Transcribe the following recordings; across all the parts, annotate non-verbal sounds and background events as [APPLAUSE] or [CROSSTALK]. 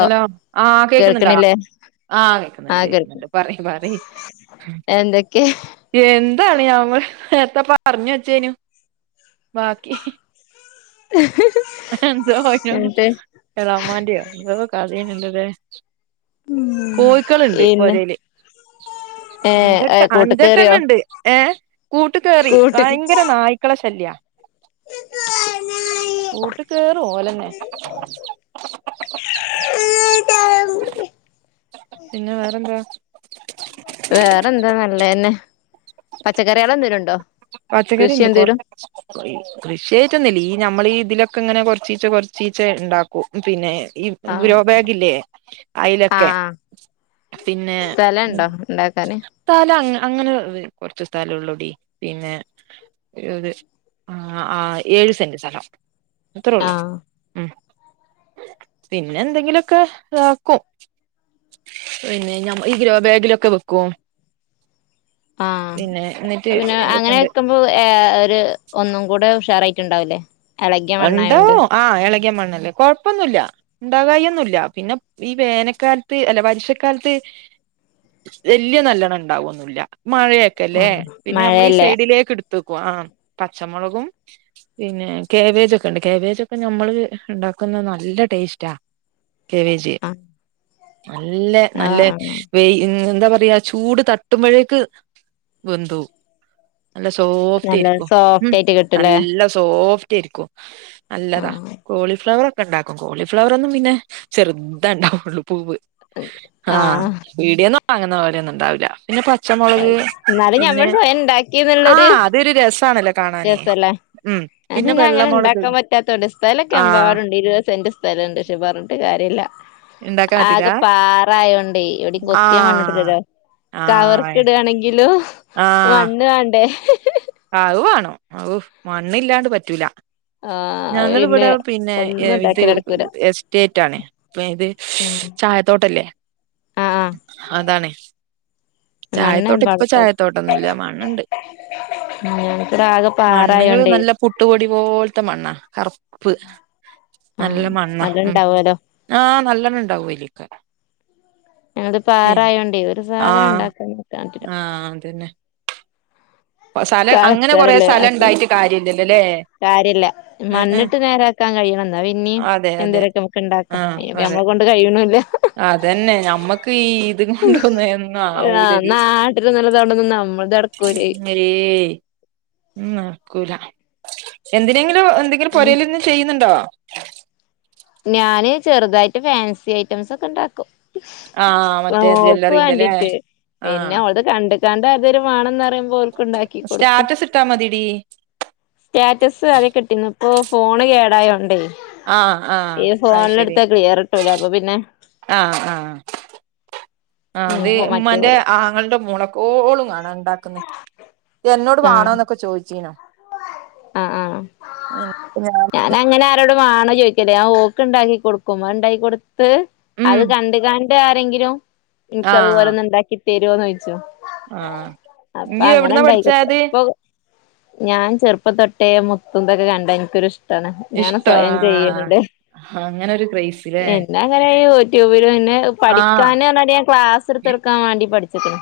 Hello ആ കേക്കുന്ന്ണ്ടാ? കേൾക്കണില്ലേ ആഹ് ആ കേക്ക്ന്ന്ണ്ട് കേൾക്ക കേക്ക്ന്ന്ണ്ട് പറി പറി. എന്തൊക്കെ? എന്താണ്യാ ഞമ്മൾ നേര്ത്താപ്പറഞ്ഞെച്ചേനു ബാക്കി എന്തോ [UNINTELLIGIBLE] എന്നിട്ട് എളാമാന്റ്യോ എന്തോ കഥേനുല്ലലേ? കോയ്ക്കള്ണ്ട് ഇന്ന് പൊരേല് ഏ അഞ്ചെട്ട കൂട്ട് കേറിയോ അഞ്ചെട്ടെണ്ണണ്ട്. ഏ കൂട്ട്കേറി കൂട്ട് ഭയങ്കര നായ്ക്കളെ ശല്യാ. കൂട്ട് കേറോ ഓലെന്നെ? [INAUDIBLE] പിന്നെ വേറെന്താ? വേറെന്താ നല്ലെന്നെ പച്ചക്കറികളെന്തേലുംണ്ടോ കൃഷി എന്തേലും? കൃഷ്യായിട്ടൊന്നും ഇല്ല ഈ നമ്മളീ ഇതിലൊക്കെ ഇങ്ങനെ കൊർച്ചീച്ചെ കൊർച്ചീച്ചെ ഇണ്ടാ കു പിന്നെ ഈ ആ ഗ്രോബാഗില്ലേ ആ അയിലൊക്കെ. പിന്നെ സ്ഥലണ്ടോ ഉണ്ടാക്കാന് തല അങ്ങ അങ്ങനെ വ് കൊർച്ച് സ്ഥലൊളൊടി പിന്നെ ഒര് ആ ആ ഏയ് സെന്റ് സ്ഥലം ആ അത്രള്ളൂ ഉം. പിന്നെ എന്തെങ്കിലൊക്കെ ഇതാക്കും. പിന്നെ ഞ ഈ ഗ്രോബേഗിലൊക്കെ വെക്കും. ആഹ് പിന്നെ എന്നിട്ട് പിന്നെ അങ്ങനെ ഇതൊക്കെണ്ട് വെക്കും അപ്പൊ ഏ ഒര് ഒന്നും കൂടെ ഉഷാറായിട്ട്ണ്ടാവില്ലെ. ഇണ്ടാവും ആ എളക്യാ മണ്ണല്ലേ കൊഴ്പ്പൊന്നുല്ല. ഇണ്ടാകായൊന്നുല്ല്യ പിന്നെ ഈ വേനക്കാൽത്ത് അല്ല വർഷക്കാലത്ത് വല്യ നല്ലണം ഇണ്ടാവൊന്നുല്യ ആ മഴയൊക്കെല്ലേ പിന്നെ അമ്മളീ മഴയല്ലേ സൈഡിലേക്ക് ഇട് ത്തെക്കും ആ പച്ചമുളകും പിന്നെ കേബേജൊക്കെ ഇണ്ട് കേബേജൊക്കെ ഞമ്മള് ഇണ്ടാക്ക്ന്നെ നല്ലടേശ്റ്റാ. കേവേജ് ആ നല്ലെ ആ നല്ലെ ആ വെയി എന്താ പറയാ ചൂട് തട്ട്മ്പഴേക്ക് വെന്തോവും. നല്ല നല്ല സോഫ്‌റ്റേര്ക്കും ഉം സോഫ്റ്റ് ആയിട്ട് കിട്ടൂലേ നല്ല സോഫ്റ്റേര്ക്കും. നല്ലതാ കോളിഫ്ലവർ ഒക്കെ ഇണ്ടാക്കും കോളിഫ്ലവറൊന്നും പിന്നെ ചെർതാണ്ടാവെള്ളൂ പൂവ്. ആഹ് പീട്യേന്ന് വാങ്ങ്ന്ന പോലെയൊന്നും ഇണ്ടാവില്ല. പിന്നെ പച്ചമുളക് എന്നാലും ഞമ്മൾ പിന്നെ സ്വയം ആ ഉണ്ടാക്കിന്നുള്ളൊരു അതൊര് രസാണല്ലേ. കാണാനെ ഉം. ഞാപിന്നെ അങ്ങനെ വെള്ളമുളക് ഇണ്ടാക്കാ പറ്റാത്തോണ്ടേ സ്ഥലൊക്കെ ആഹ് എമ്പാടുണ്ട് ഇരുവെ സെന്റ് സ് സ്ഥലണ്ട് പക്ഷെ പർഞ്ഞിട്ട് കാര്യല്ല. ഉണ്ടാക്കാൻ പറ്റൂല ആകെ പാറായോണ്ടെ എവിടേം കൊത്ത്യാ ആഹ് മണ്ണ്ട്ടൂലല്ലോ. ആഹ് കവർക്ക് ഇടാണെങ്കിലും മണ്ണ് വാണ്ടേ അഅ് വാണം അഉ മണ്ണില്ലാണ്ട് പറ്റൂല ആഹ് പിന്നെ ഞങ്ങള്‌വിടെ പിന്നെ ഒന്നും ഇത് ഉണ്ടാക്കല് നടക്കൂല എസ്റ്റേറ്റ് ആണേ പി ഇത് ആഹ് ചായത്തോട്ടല്ലേ ആഹ് അതാണേ മണ്ണ് ചായത്തോട്ട ഇപ്പ ചായത്തോട്ടൊന്നും ഇല്ല മണ്ണ്ണ്ട് [UNINTELLIGIBLE] ആകം മണ്ണ്ങ്ങള് നല്ല പുട്ടുപൊടി പോൽത്ത മണ്ണാ കറ് ഉപ്പ് ആഹ് നല്ല മണ്ണാ നല്ലോം ഉം ഉണ്ടാവോലോ ആഹ് നല്ലെണ്ണം ഇണ്ടാവൊയ്ല് [UNINTELLIGIBLE] ഞങ്ങൾത് പിൻ പാറായോണ്ടേ ഒരു സാധനം ആഹ് ഉണ്ടാക്കാൻ നോക്കാൻ പറ്റില്ല ആഹ് അതന്നെ സ്ഥലം അങ്ങനെ കൊറെ കളച്ചാലല്ലേ സ്ഥലം ഒക്കെ ഇണ്ടായിട്ട് കാര്യല്ലല്ലല്ലേ കാര്യല്ല മണ്ണ്ട്ട് നേരാക്കാൻ കഴിയണം ന്നാ പിന്നിം അതെ അതെ എന്തേലൊക്കെ നമുക്ക് ഇണ്ടാക്കാ ആഹ് അയ്ന്‌പ്പ അതെ. നമ്മളെ കോൺ ഇത് കയ്യ്ണുല്ലാ അതന്നെ ഞമ്മക്ക് ഈ ഇത് കൊണ്ടൊന്നും എന്നും ആഹ് ആവൂലടി ന്നാട്ടര്തും നല്ലതവടെന്ന്ന്നാ അമ്മള്തെട് കൊരയ് രേയ് ഉം നട്ക്കൂല എന്തിനെങ്കിലും എന്തെങ്കിലും പിന്നെ പൊരേല് ഇർന്ന് ചെയ്യുന്നുണ്ടോ ഞാന് ചെറ്തായിട്ട് ഫാൻസി ഐറ്റംസ് ഒക്കെ ഇണ്ടാക്കും ആഹ് മറ്റേ മോക്ക് ജ്വല്ലറിന്റെല്ലേ വാണ്ടീട്ട് ആഹ് പിന്നെ ഓൾത് കണ്ട്കാണ്ട് അതരു വാണംന്ന്റയുമ്പോ ഓൽക്കും ഉണ്ടാക്കി കൊടുക് സ്റ്റാറ്റസ് ഇട്ടാ മതെടീ സ്റ്റാറ്റസ് ആദ്യക്കെ ഇട്ടിന്നു ഇപ്പോ ഫോണ് കേടായോണ്ടേ ആഹ് ആഹ് ഈ അഅ് ശരി ഫോണിലെടുത്താ ക്ലിയർ കിട്ടൂല അപ്പൊ പിന്നെ ആഹ് ആഹ് ആഹ് അത് ഇനിപ്പോ മറ്റേ ഉമ്മാന്റെ ആങ്ങൾന്റെ മോളകെ ഓളും കാണാ ഇണ്ടാക്കുന്നെ എന്നോട് വാണോ ന്നൊക്കെ ചോയ്ച്ചീനു അഹ് ആഹ് ഞാൻ ഞാനങ്ങനെ ഇന്നോട് വാണോ ചോയ്ക്കലെ ആ ഓക്ക് ഇണ്ടാക്കി കൊടുക്കും അഅ്ഇണ്ടാക്കി കൊടുത്ത് ഉം അത് കണ്ട്കാണ്ട് താരെങ്കിലും ആഹ് എനിക്കതുപോലാെന്ന് ഇണ്ടാക്കി തരോന്നോയ്ച്ചും ആഹ് അപ്പ ഇയ്യ് അങ്ങനെ എവിടുന്നാ ഇണ്ടായ്ക്കാെട്ത്ത് പഠിച്ചാത് പോക് ഞാൻ ചെറുപ്പ തൊട്ടേ മുത്തും തൊക്കെ കണ്ടാ ഇൻക്കൊരു ഇഷ്ട് ട്ടാണ് ഞാന് ഇഷ്ടാ സ്വയം ചെയ്യല്ണ്ടെ ആഹ് അങ്ങനൊരു ക്രൈസ് ല്ലേ [INAUDIBLE] എൻ ന്നെ അങ്ങനെ യൂട്യൂബിലും പിന്നെ പഠിക്കാന്‌ ആഹ് ന്നർഞ്ഞാല് ക്ലാസ് സ്ർക്കാൻ വാണ്ടി പഠിച്ചിക്ക്ണ്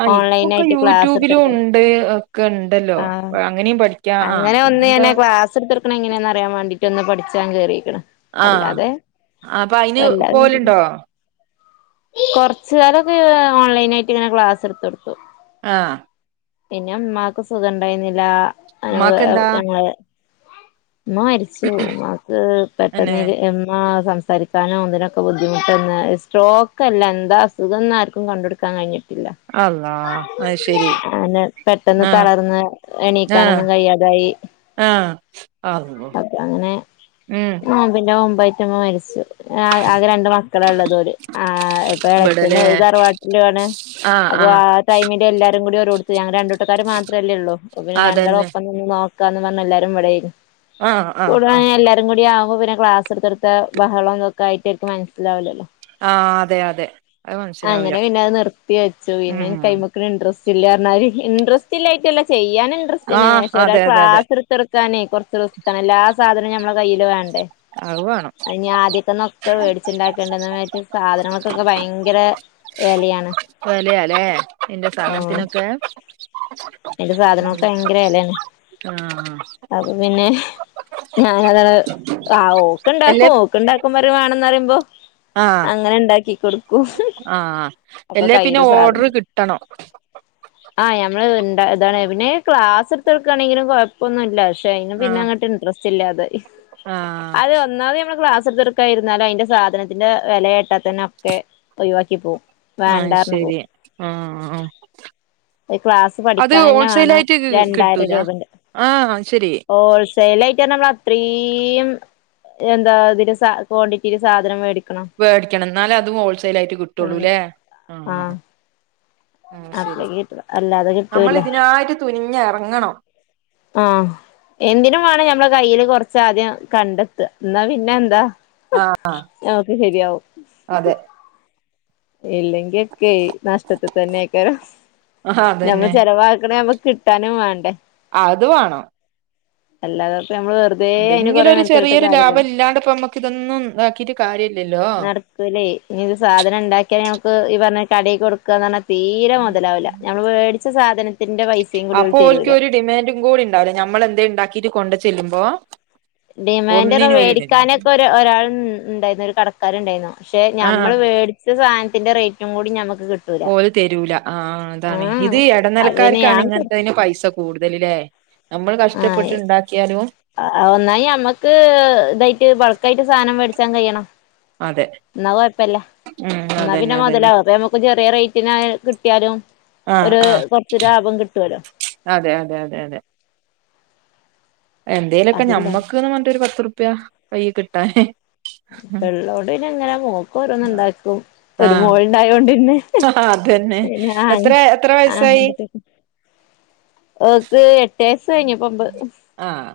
ആഹ് ഇപ്പൊക്കെ യൂട്യൂബിലും ഇണ്ട് ഒക്കെ ഇണ്ട് ണ്ടല്ലോ ആഹ് പ്പഅങ്ങനിം പഠിക്കാ ആഹ് പിന്നെന്താ ക്ലാസ്ട്ത്തൊട്ക്കാ ണ എങ്ങനെന്ന്അറിയാൻ വേണ്ടീട്ട് ഒന്ന് പഠ്ച്ചാൻ കേറീക്ക്ണ് ആഹ് അല്ലാതെ അപ്പൊ അയിന് വല്ലാതെ പോവലുണ്ടോ [UNINTELLIGIBLE] കാെറച്ച്കാലൊക്കെ ഓൺലൈൻ ആയിട്ട് ഇങ്ങനെ ക്ലാസ് ഇട്ത്താെട്ത്തു ആഹ് പിന്നെ ഇമ്മാക്ക് സുഖം ഇണ്ടായിന്നില്ല അന [UNINTELLIGIBLE] ഉമ്മാക്കെന്താ ഇമ്മ മരിച്ചു മ്മാക്ക് പെട്ടെന്ന് അന്നെ എര് എമ്മാ സംസ് സരിക്കാനോ ഇതിനൊക്കെ ബുദ്ധിമുട്ടന്ന് സ്ട്രോക്ക് അല്ല എന്താഅസുഖം ന്നാർക്കും കണ്ടുട്ക്കാൻ കഴിഞ്ഞ്ട്ട് ഇല്ല അള്ളാ അത് ശരി അങ്ങനെ പെട്ടെന്ന് ആഹ് തളർന്ന് ആഹ് എണീക്കാനൊന്നും കയ്യാതായി ആഹ് അള്ളോ [INAUDIBLE] അപ്പൊ അങ്ങനെ ഉം നോമ്പിന്റെ മുമ്പായിട്ട്മ്മ മരിച്ചു ആഹ് ആകെ രണ്ട് മക്കളാ ഇള്ളതോര് ആഹ് ഇപ്പൊ എളച്ചഛന് ഇബടല്ലേ ഓല് തറവാട്ടിലോണ് ആഹ് ആഹ് ടൈമില് എല്ലാരും കൂടി ഒരോട്ത്ത് ഞങ്ങള് രണ്ടൂട്ടക്കാര് മാത്രേല്ലേള്ളൂ പിന്നെ രണ്ടാളും അതന്നെ ഒപ്പം ന്ന്ക്ക് ഉം നോക്കാന്നും പറഞ് എല്ലാരും ഇവടേനി. ആഹ് ആഹ് ആഹ് കൂടാണെ എല്ലാരും കൂടിയാവുമ്പം പിന്നെ ക്ലാസ് സെട്ത്തെട്ത്ത് ബഹളം ഇതൊക്കായിട്ട് ഓൽക്ക് മനസ്സിലാവൂല്ലല്ലോ. ആഹ് അതെ അതെ അത് മനസ്സിലാവൂല അങ്ങനെ പിന്നെ അത് നിർത്തി വെച്ചു പിന്നെഇന്ക് ഉം കൈമ ഇൻട്രാസ്റ്റ് ഇല്ലറഞ്ഞാൽ ഇൻട്രാസ്റ്റ് ഇല്ലായിറ്റല്ല ചെയ്യാനൻ ഇൻട്രസ്റ്റ് ആഹ് പക്ഷേ ഒരാൾ അതെ അതെ അതെ ക്ലാസ് എടുക്കാനേ കുറച്ച് റിസ്ക്കണ് എല്ലാ സാധനവും നഞമ്മുടെ കയ്യിൽ വേണം. അത് വേണം അയിഞി ആദ്യക്കന്ന ഒക്കെ മേടിച്ചുണ്ടാക്കണ്ടന്ന്ണ്ട് മറ്റേ സാധനങ്ങൾക്കൊക്കെ ഭയങ്കര വെലയാണ്. വെല ല്ലേ ഇതിന്റെ ഉം സാധനത്തിനൊക്കെ? അയിന്റെ സാധനങ്ങൾക്കൊക്കെ ഉം ഭയങ്കര വിലയാണ്. ആഹ് അപ്പൊ പിന്നെ ഞാൻ അതാണങ്ങ് ആ ഓക്ക എല്ലേ ഇണ്ടാക്കും. രണ്ടാകും പര വണന്ന് പ പറയുമ്പോ അങ്ങനെ ഉണ്ടാക്കികൊടുകും ആഹ അല്ലേ പിന്നെ ഓർഡ്രെ സാധനം കിട്ടണം. ആഹ് ഞമ്മള് ഉണ്ടാക്കി പിന്നെ ക്ലാസ് എടുത്ത്ടുക്കാണെങ്കിലും ഒന്നൂല്ല പക്ഷെ അയിന് പിന്നെ ആഹ് ഇങ്ങട്ട് ഇൻട്രറ്രസ്റ്റ് ഇല്ലാതായി. ആഹ് അത് ഒന്നാമത് നമ്മള് ക്ലാസ് എടുത്ത് ട്ട ക്കെ ഇരുന്നാലും അയിന്റെ സാധനത്തിന്റെ വെല കേട്ട തന്നെ ഒക്കെ ഒഴിവാക്കി പോവും. വേണ്ട ആഹ് പറഞ്ഞ് ശരി പോവും ആഹ് ആഹ് ക്ലാസ് പഠിക്ക അത് അയന്നെ ഹോൾസെയിൽ വേണം ആയിട്ട് രണ്ടായിരം കിട്ടൂല രൂപന്റെ ആഹ് ശരി ഓൾസ് സെയിൽ ആയിട്ട് നമ്മള് അത്രിം എന്താ ഇതില് ക്വാണ്ടിറ്റിയില് സാധനം മേടിക്ക വേടിക്കണം ന്നാലെ അതും ഹോൾസെൽ ആയിട്ട് ഉം കിട്ടുള്ളൂല്ലേ? ആഹാ ആഹ് ആഹാ ശെരി അപ്പളേക്ക് കിട്ടൂല അല്ലാതെ നമ്മള് കിട്ടൂല്ല ഇതിനായിട്ട് തുനിഞ്ഞ് യറങ്ങണം. ആഹ എന്തിനു വേണം ഞമ്മള കയ്യില് കൊറച്ചാദ്യം കണ്ടെത്ത എന്നാ പിന്നെ എന്താ ആഹ് ഹേ ഓക്കെ ശെരിയാവും. അതെ. ഇല്ലെങ്കി ഒക്കെ നഷ്ടത്തിൽ തന്നെ ആക്കാരം ആഹ് നമ്മൾ അതന്നെ ചെിലവാക്കണ നമ്മക്ക് കിട്ട് തനും വേണ്ടേ? അത് വാണം. അല്ലാതെ പ നമ്മള് വെർ എന്തെങ്കിലും ഒരു ചെറിയൊരു ലാഭം ഇല്ലാണ്ട്പ്പോ നമ്മുക്ക ഇതൊന്നും ഇൻണ്ടാക്കിട്ട് കാര്യ ഇല്ലല്ലോ.? പ്ല്ലേ ഇനിത് സാധനം ണ്ടാക്കിയാ നമക്ക് ഈ പറഞ്ഞ കടയി കൊട്ക്ക പറഞ്ഞാല്തീരെ മുതലാവൂല്ല. നമ്മള് മേടിച്ച സാധനം അപ്പൊ ഓൽക്ക് ഒരു ഡിമാൻഡും കൂടി ഉണ്ടാവില്ല നമ്മള് എന്തേലും ണ്ടാക്കീട്ട് കൊണ്ട് ചെല്ലുമ്പോ ഡിമാൻഡ് ഒന്നിനും ഒരു ഡിമാൻഡ് മേടിക്കാനൊക്കെ ഒ ഒരാൾ ഉണ്ടായിരുന്നു ഒരു കടക്കാർ ഉണ്ടായിരുന്നു ക്ഷെ ആഹ് നമ്മള് മേടിച്ച സാധനത്തിന്റെ റേറ്റും കൂടി നമ്മുക്ക് കിട്ടും. ഓല് തരൂല ആ അതാണ് ഇത് അപ്പൊ പിന്നെ ഇടനിലക്കാർക്കാണ് ഞാൻ കൊടു ഇങ്ങനത്തെതിന് പൈസ കൂടുതല് ല്ലേ? നമ്മള് കഷ്ടപ്പെട്ട് ആഹ് ണ്ടാക്കിയാലും. ഒന്നായി ഞമ്മക്ക് ഇതായിട്ട് പള്ക്കായിട്ട് സാധനം മേടിച്ചാൻ കഴിയണം. അതെ ന്നാ കുഴപ്പല്ല ഉം ന്നാ അതന്നെ പിന്നെ അതന്നെ മുതലാവും അപ്പോ നമുക്ക് ചെറിയ റേറ്റിന് കിട്ടിയാലും ആഹ് ഒരു ആഹ് കുറച്ച് ലാഭം കിട്ടുവല്ലോ.? അതെ അതെ അതെ അതെ. എന്തേലൊക്കെ അതില്ല ഞമ്മക്ക്ന്ന് പറഞ്ഞിട്ട് ഒരു പത്ത്റുപ്യ കൈ കിട്ടാനേ പ ള്ളോണ്ട്ന്നെ ങ്ങനെ മോക്ക് ഓരോന്ന് ഇണ്ടാക്കും ഒരു മോള് ണ്ടായൊണ്ട് പിന്നെ - - - - ആ അത് തന്നെ എത്ര എത്ര വയസായി? ഓൾക്ക് എട്ട് വയസ് കഴിഞ്ഞ് പ്പൊഒമ്പ്. ആഹ.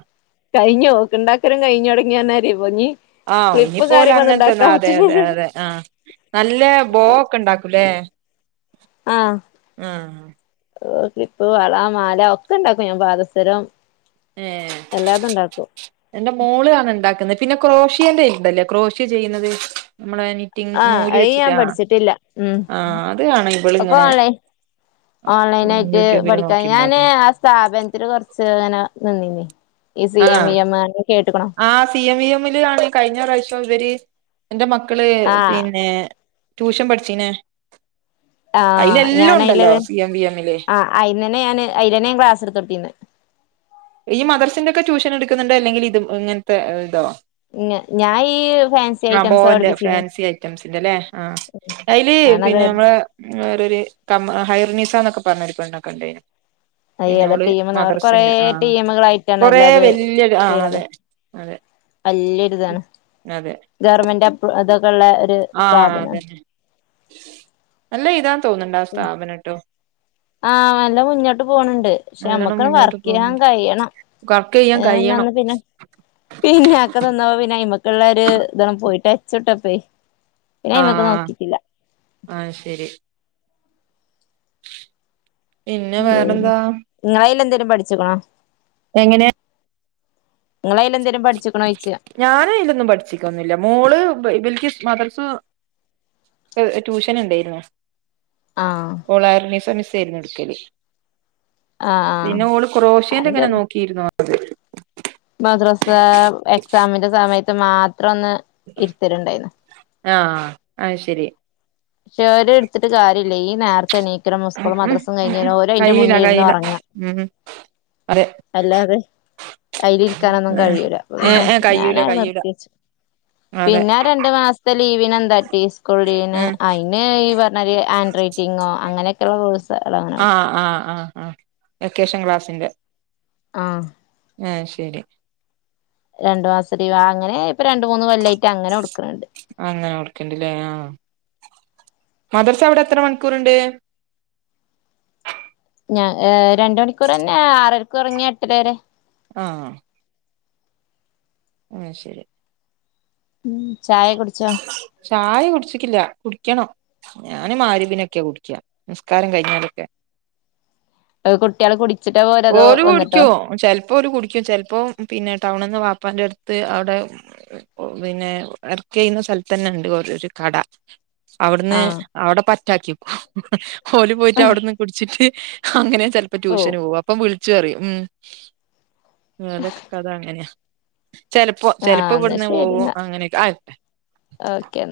കഴിഞ്ഞോ ക്ണ്ടാക്കലും കഴിഞൊടങ്ങി പർഞ്ഞാതിര്യാവോ ഞ്ഞ്. ആഹ ഇനി പോലെ അങ്ങനത്തെന്നാ അതെ അതെ അതെ ആഹ നല്ല ബോ ഒക്കെ ഉണ്ടാക്കൂല്ലേ? ആഹ ഓകിപ്പ വള മാല ഒക്കെണ്ടാക്കും ഞാൻ പാതസരം. ഏഹ് എല്ലാതുംണ്ടാക്കും. എന്റെ മോള് ആണ് ഇണ്ടാക്കുന്നെ. പിന്നെ ക്രോഷിയേന്റെ ഇണ്ടല്ലേ ക്രോഷി ചെയ്യുന്നത് നമ്മള്നി ആഹ് അയിഞാ പഠിച്ചിട്ടില്ല ഉം ആ അത് ആണ് ഒക്കെ ഇവളിങ്ങനെ ഓൺലൈ ഓൺലൈനായിട്ട് യൂട്യൂബിൽ പഠിക്കാ നോക്കി ഞാന് ഉണ്ടാക്കുന്നു സ്ഥാപനത്തില് കൊറച്ച് അങ്ങനെ നിന്നീനി ഇ സി എം വി എംകാർടെ കേട്ടുക്കണു ആഹ് സി എം ഇ എംൽ ആണ് കഴിഞ്ഞ പ്രാശോം ഇവര് എന്റെ മക്കള് ആഹ് പിന്നെ ട്യൂഷൻ പഠിച്ചീനെ ആഹ് അയിലെല്ലാം ഉണ്ടല്ലോ സി എം വി എംല് അയീന്നന്നെ ഞാന് അയിലെന്നെ ഞാന് ക്ലാസ് എടുത്തൊടുത്തീന്ന് ഇയ്യ് മദ്രസിന്റെ ഒക്കെ ട്യൂഷൻ എടുക്കുന്നുണ്ടൊ അല്ലെങ്കിൽ ഇതും ഇങ്ങനത്തെ ഇതോ ഞാൻ ഈ ഫാൻസി ആഹ് ഐറ്റംസാ ബോന്റെ പഠിപ്പിച്ചീന്ന് ഫാൻസി ഐറ്റംസിന്റെല്ലേ ആഹ് അയില് ഞാനത് പിന്നെ നമ്മള് വേറൊരി ക ഹൈർണീസന്നൊക്കെ പറഞ്ഞൊരിപെണ്ണെ കണ്ടീന് ആ ഏത ടീമന്ന് അവർകൊറേ ആഹ് കൊറേ ടീമുകളായിട്ടാണല്ലത് വല്യൊരു ആഹ് ചെയ്യണത്. അതെ അതെ വല്യൊരിതാണ് അതെ ഗവർമെന്റ് അപ്രു അതൊക്കെള്ള ഒരു ആഹ് സ്ഥാപന അതന്നെ നല്ല ഇതാ തോന്നണ്ട ആ സ്ഥാപനട്ടോ ആഹ് നല്ല മുന്നോട്ട് പോണിണ്ട് പക്ഷെ നല്ലോണം നമ്മക്ക മുന്നോട്ട് വർക്കെയ്യാൻ പോകുന്നുണ്ട് കയിയണം വർക്ക് ചെയ്യാൻ കഴിയണം ഒന്ന് പിന്നെ പിന്നെ ആക്കെ നന്നാപിന്നെ അയ്മക്കള്ളൊരു ഇതണ് പോയിട്ട് ടച്ചൂടപ്പേ ആഹ് ആഹ് ശരി പിന്നെ വേറെന്താ ഇങ്ങള് അയില് എന്തേലും പഠിച്ചിക്കണോ എങ്ങനാ ഇങ്ങൾ അയിലെന്തേലു പഠിച്ചിക്കണോയ്ച്ചയ ഞാന് അയ്ലൊന്നും പഠിച്ചിക്കൊന്നുല്ല മോള് ഇവൽക്ക് മദ്രസ ഏഹ് ട്യൂഷനൊണ്ടേയ്നു ആഹ് ഓള് [UNINTELLIGIBLE] മിസ് ആയിരുന്നു എടുക്കല് ആഹ് ആഹ് പിന്നെ ഓള് അത് ക്രോഷ്യന്റിങ്ങനെ ചെറുത് നോക്കിയിരുന്നു മദ്രസ എക്സാമിന്റെ സമയത്ത് മാത്രം ഒന്ന് ഇരുത്തലുണ്ടാരുന്നു ആഹ് അയ്ശരി [UNINTELLIGIBLE] എടുത്തിട്ട് കാര്യല്ല ഈ നേരത്തെണീ ക്രമ ഉം സ്കൂളും ഉം മദ്രാസും ഉം കഴിഞ്ഞരു ഉം ഓരോ അയിന്റെ കഴിയില്ല മുന്നീര്ന്ന് കഴിയില്ല ഒറങ്ങ ഉം അതെ അല്ലാതെ അയ്ൽ ഇരിക്കാനൊന്നും ഏഹ് കഴിയൂല ഏ പിന്നെ ഏ കയ്യൂല ഞാനാത് കയ്യൂല നിർത്തച്ചു അതെ പിന്നാ രണ്ടു മാസത്തെ ലീവിന് എന്താട്ടി സ്കൂൾ ലീവിന് ഏ പിന്നെ ഈ പറഞ്ഞാതി ഹാൻഡ് റൈറ്റിങ്ങോ അങ്ങനൊക്കെള്ള കോഴ്സ് ആഹ് ആഹ് ആഹ് ആഹ് വെക്കേഷൻ ക്ലാസിന്റെ ആഹ് ആഹ് ശരി രണ്ടു മാസത്തെ അങ്ങനെ ഇപ്പൊ രണ്ട് മൂന്ന് കൊല്ലായ്ട്ട് അങ്ങനെ കൊടുക്കണണ്ട് അങ്ങനെ കൊട്ക്കണ്ടില്ലേ ആഹ് മദർസ അവടെ എത്ര മണിക്കൂറ്ണ്ട് ഞാ ഏഹ് രണ്ടണിക്കൂറന്നെ ആറരക്ക് തൊടങ്ങിയ എട്ടര വരെ ആഹ് ആഹ് ശരി ഉം ചായ കുടിച്ചോ ചായ കുടിച്ചിക്കില്ല കുടിക്കണം ഞാന് മഹ്രിബിനൊക്കെയ കുടിക്കാ നിസ്കാരം കഴിഞ്ഞാലൊക്കെ കുട്ട്യാള് കുടിച്ചിട്ട പോരതോ വന്നിട്ടോ ചെലപ്പൊ ഓല് കുടിക്കും ചെലപ്പോ പിന്നെ ടൗണിന്ന് വാപ്പാന്റെ അടുത്ത് അവടെ പിന്നെ എർ കെയ്യുന്ന സ്ഥലത്ത് തന്നെണ്ട് ഓരൊരു കട അവിടുന്ന് ആഹ് അവിടെ പറ്റാക്കി ഓല് പോയിട്ട് അവിട്ന്ന് കുടിച്ചിട്ട് അങ്ങനെ ചെലപ്പൊ ഓ ട്യൂഷന് പോം അപ്പൊ വിളിച്ചു പറയു ഉം ഒക്കെ കഥ അങ്ങനെയാ ചെലപ്പോ ആഹ് ചെലപ്പോ എന്നാ ഇവിടുന്ന് ശരി പോകോ എന്നാ അങ്ങനെയൊക്കെ ആയ്. ഓക്കെ എന്നാ